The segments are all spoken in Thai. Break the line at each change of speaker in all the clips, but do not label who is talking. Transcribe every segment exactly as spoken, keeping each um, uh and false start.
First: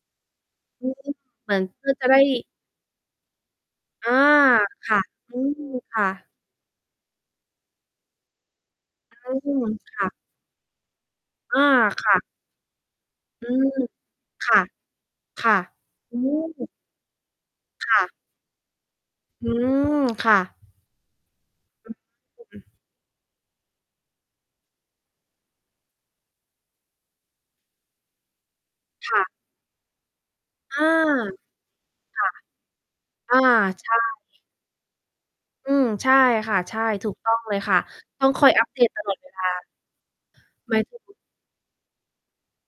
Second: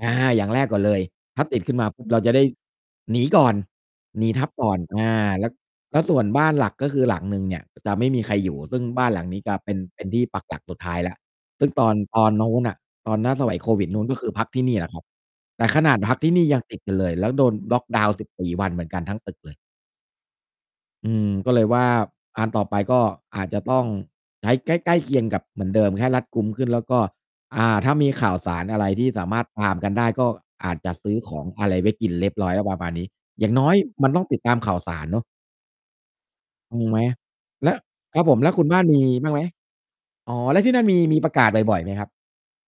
อา อย่างแรกก่อ
อ
น
ื
เล
อ
ย
ฮึ
ถ้า
เหม
ต
ื
ิ
อ
ด
น
ขึ้น
เ
ม
พ
า
ื่อ
ปุ
จ
๊บ
ะไ
เ
ด
ร
้
าจะได้หนีก่อน
อา
หนีทัพก่อน
ค่
อ
ะ
า
อื
แล้ว
ม ค
แล้
่
วส่ว
ะ
นบ้านหลัก ก็คือหลังหนึ่งเนี่ยจะไม่มีใครอยู่ ซึ่งบ้านหลังนี้
อ
จ
ื
ะ
ม
เป็น
ค
เป็
่
น
ะ
ที่ปักหลักสุดท้ายแล้ว
อ
ซ
า
ึ่งตอน
ค่
ต
ะ
อนนู้นน่ะ ตอนหน้าส
อื
มัยโ
ม
ควิดนู้น ก็คือพั
ค
ก
่
ที
ะ
่นี่แหละครับ
ค่ะ
แต่ขนาดพ
อ
ั
ื
กที่นี่ยัง
ม
ติดกันเลย แล้วโดนล็อค
ค
ด
่
าว
ะ
น์ สิบสี่ วันเหมือนกันทั้งตึก
อื
เลย
ม ค่ะ
อืม ก็เลยว่า
อือฮ
อ
ึ
ัน
อื
ต่
อ
อไปก็อาจจะต้องใช้ใกล้ ๆ เคียงกับเหมือนเดิม แค่รัดกุมขึ้น แล้วก็ อ่า ถ้ามีข่าวสารอะไรที่
ค่
ส
ะ
ามารถตามกันได้ ก็อ
เ
า
อ
จ
อ
จะซื้อของอะไรไว้กิน
ค
เร
่ะ
ียบร้อยแล้วประมาณนี้
อา
อย่างน้อย
ใช
มัน
่
ต้องติดตามข่าวสารเนาะ
อืม ใช่ค่ะ ใช
ง
่
งไหม?
ถูกต้องเลย
แล
ค
้
่
ว
ะ
คร
ต
ับ
้อ
ผ
ง
ม
ค
แ
อ
ล้
ย
วค
อ
ุ
ั
ณ
ป
บ้
เด
าน
ต
ม
ต
ี
ลอดเ
บ
ว
้างไห
ล
ม?
า
อ๋อ แล้วที
ห
่
ม
น
า
ั่
ย
น
ถ
มี
ึง
มีประกาศบ่อย ๆ ไหมครับ?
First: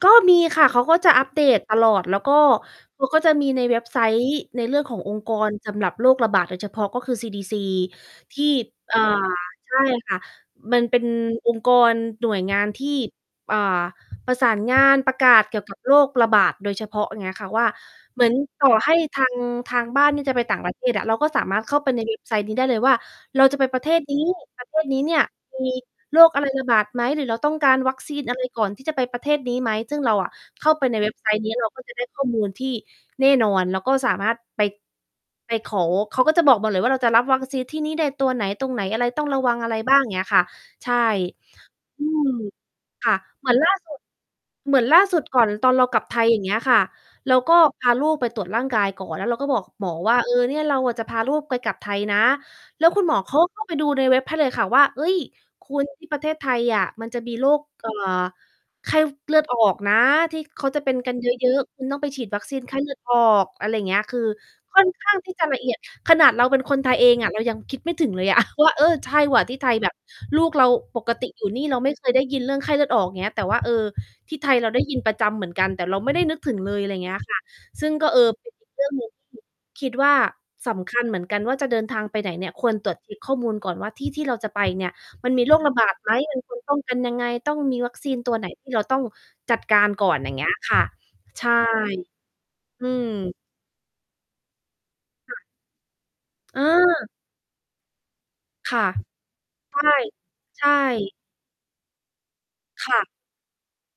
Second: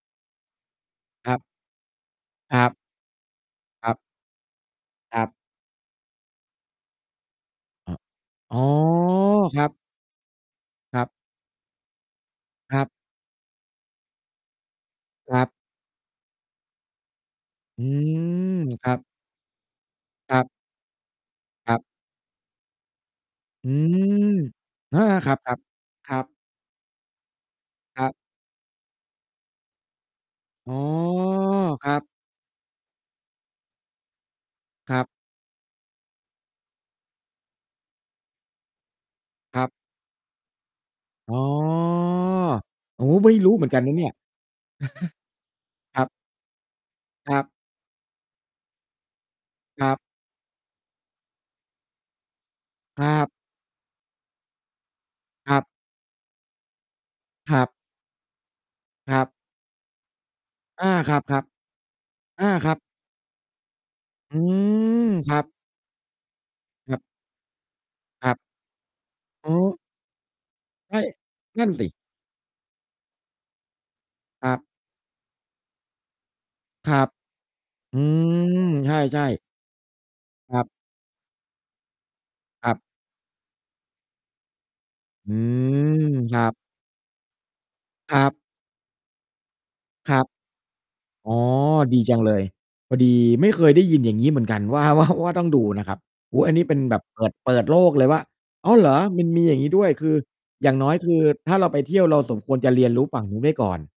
ก็มีค่ะ เขาก็จะอั
ค
ป
รั
เด
บ
ตตลอด แล้วก็
ครับ
เขาก็จะมีในเว็
ค
บ
รั
ไ
บ
ซต์ ในเรื่องของอ
ค
ง
ร
ค
ั
์ก
บ
รสำหรับโรคระบาดโดยเฉพาะ ก็คือ ซี-ดี-ซี
อ๋อ
ที่
อ๋อ
อ่า
ครั
ใ
บ
ช่ค่ะ มันเ
ค
ป็
รั
น
บ
องค์กร หน่วยงาน
ค
ท
รั
ี
บ
่ อ่า ประสานงาน ประก
ค
า
รั
ศ
บ
เกี่ยวกับโรคระบาดโดยเฉพาะ อย่างเงี้ยค่ะว่า
อื
เหมือน
ม
ต่อ
ค
ให
รั
้
บ
ทาง ทางบ้านนี้จ
ค
ะ
ร
ไ
ั
ป
บ
ต่างประเทศอะ เราก็สามารถ
ค
เข
ร
้
ั
า
บ
ไปในเว็บไซต์นี้ได้เลยว่า เราจะไ
อ
ป
ื
ประเทศนี
ม
้ ประเทศ
เอ
น
อ
ี้เนี่ย
ๆ ครับ
มี
ๆ ครั
โร
บ
คอะไรระบาดไหม? หรือเราต้องการวัค
ครั
ซี
บ
นอะไรก่อนที่จะไปประเทศนี้ไหม ซึ่งเราอะเข
อ
้
๋
า
อ
ไปในเว็บไซต์นี้ เราก็
คร
จะ
ั
ได
บ
้ข้อมูลที่แน่นอน เราก็สามารถไป
ครับ
ไปขอ เขาก็จะบอกหมดเลยว่าเราจะรับวัคซีนที่นี้ได้ตัวไหน ตรงไหนอะไร ต้องระวั
ค
ง
รั
อ
บ
ะไรบ้าง อย่างเงี้ยค่ะ ใช่
อ๋อ
อืม
โอ้
ค่ะ
ไม่
เห
ร
มื
ู
อ
้
น
เหม
ล
ื
่
อ
า
นกัน
ส
น
ุ
ะ
ด
เนี่ย
เหมือนล่าสุดก่อนตอนเรา
ค
กล
ร
ั
ั
บ
บ
ไทย อย่างเงี้ยค่ะ เ
ค
ร
ร
า
ับ
ก็พาลูกไปตรวจร่างกายก่อน แล้วเราก็บอก
ค
หม
รั
อ
บ
ว่า เออ เนี่ยเราจะพาลูกไปกลับไทยนะ แล้วค
ค
ุณ
ร
หม
ั
อ
บ
เขาก็เข้าไปดูในเว็บให้เลยค่ะว่า เฮ้ย
ครับ
คุณที่ประเทศไทยอะมันจะมีโร
คร
ค
ับ
เอ่อ ไข้
ครับ
เลือดออกนะ ที่เขาจะ
อา
เป็นก
ค
ันเย
รับ
อะ ๆ คุณต้องไปฉีดว
ๆ
ั
อ
ค
า
ซีน
ค
ไ
ร
ข
ั
้
บ
เลือดออก อะไรอย่างเงี้ย คือ
อื
ค่อนข
ม
้างท
ค
ี่
รั
จ
บ
ะละเอียด ขนาดเราเป็น คนไท
คร
ย
ับ
เองอะ เรายังคิดไม่ถึงเล
ค
ย
รั
อ
บ
ะ ว่า เออ ใช่ว่ะ
อ
ท
ื
ี่ไท
ม
ยแบบ ลูกเรา
ใช
ป
่
กติอยู่น
น
ี
ั
่
่น
เรา
สิ
ไม่เคยได้ยินเรื่องไข้เลือด ออกอย่างเงี้ย แต่ว่า เออ ที่
ค
ไท
รั
ยเ
บ
ราได้ยินประจำเหมือนกัน แต่เราไม่ได้นึกถึงเลย อะ
ค
ไร
ร
อย่า
ั
งเ
บ
งี้ยค่ะ ซึ่ง
อื
ก็ เออ เป็น
ม
อีกเรื่
ใ
องหนึ่ง
ช่
ที่
ๆ
คิดว่า
ครับ
สำคัญเหมือนกันว่า จะเดินทางไปไหนเนี่ย ค
ค
ว
รั
ร
บ
ตรวจเช็กข้อมูลก่อนว่า ที่ ที่เราจะไปเนี่ย ม
อ
ัน
ื
มีโรคระบาด
ม
ไหม
ค
มั
ร
น
ั
ค
บ
วรป้องกันยังไง ต้องมีวัคซี
ค
น
รั
ตั
บ
วไหนที่เราต้องจัดการ ก่อ
คร
น
ับ
อย่างเงี้ยค่ะ
อ๋อ
ใช่
ดีจังเลย
อื
พอด
ม
ีไม่เคยได้ยิน อย่างงี้เหมือนกัน ว่า ว่า ว่
ค
า
่
ต้อ
ะ
งดูนะครับ โอ้โฮ อัน
เ
นี้เป็นแบบ
ออ
เปิด เปิดโลกเลยว่า อ๋อ
ค่
เ
ะ
หรอ! มันมีอย่างนี้
ใช
ด
่
้วย คือ
ใช
อย
่
่างน้อย คือถ้าเราไปเที่ยวเราสมควรจะเรี
ค
ยน
่
รู้
ะ
ฝั่งนู้นไว้ก่อน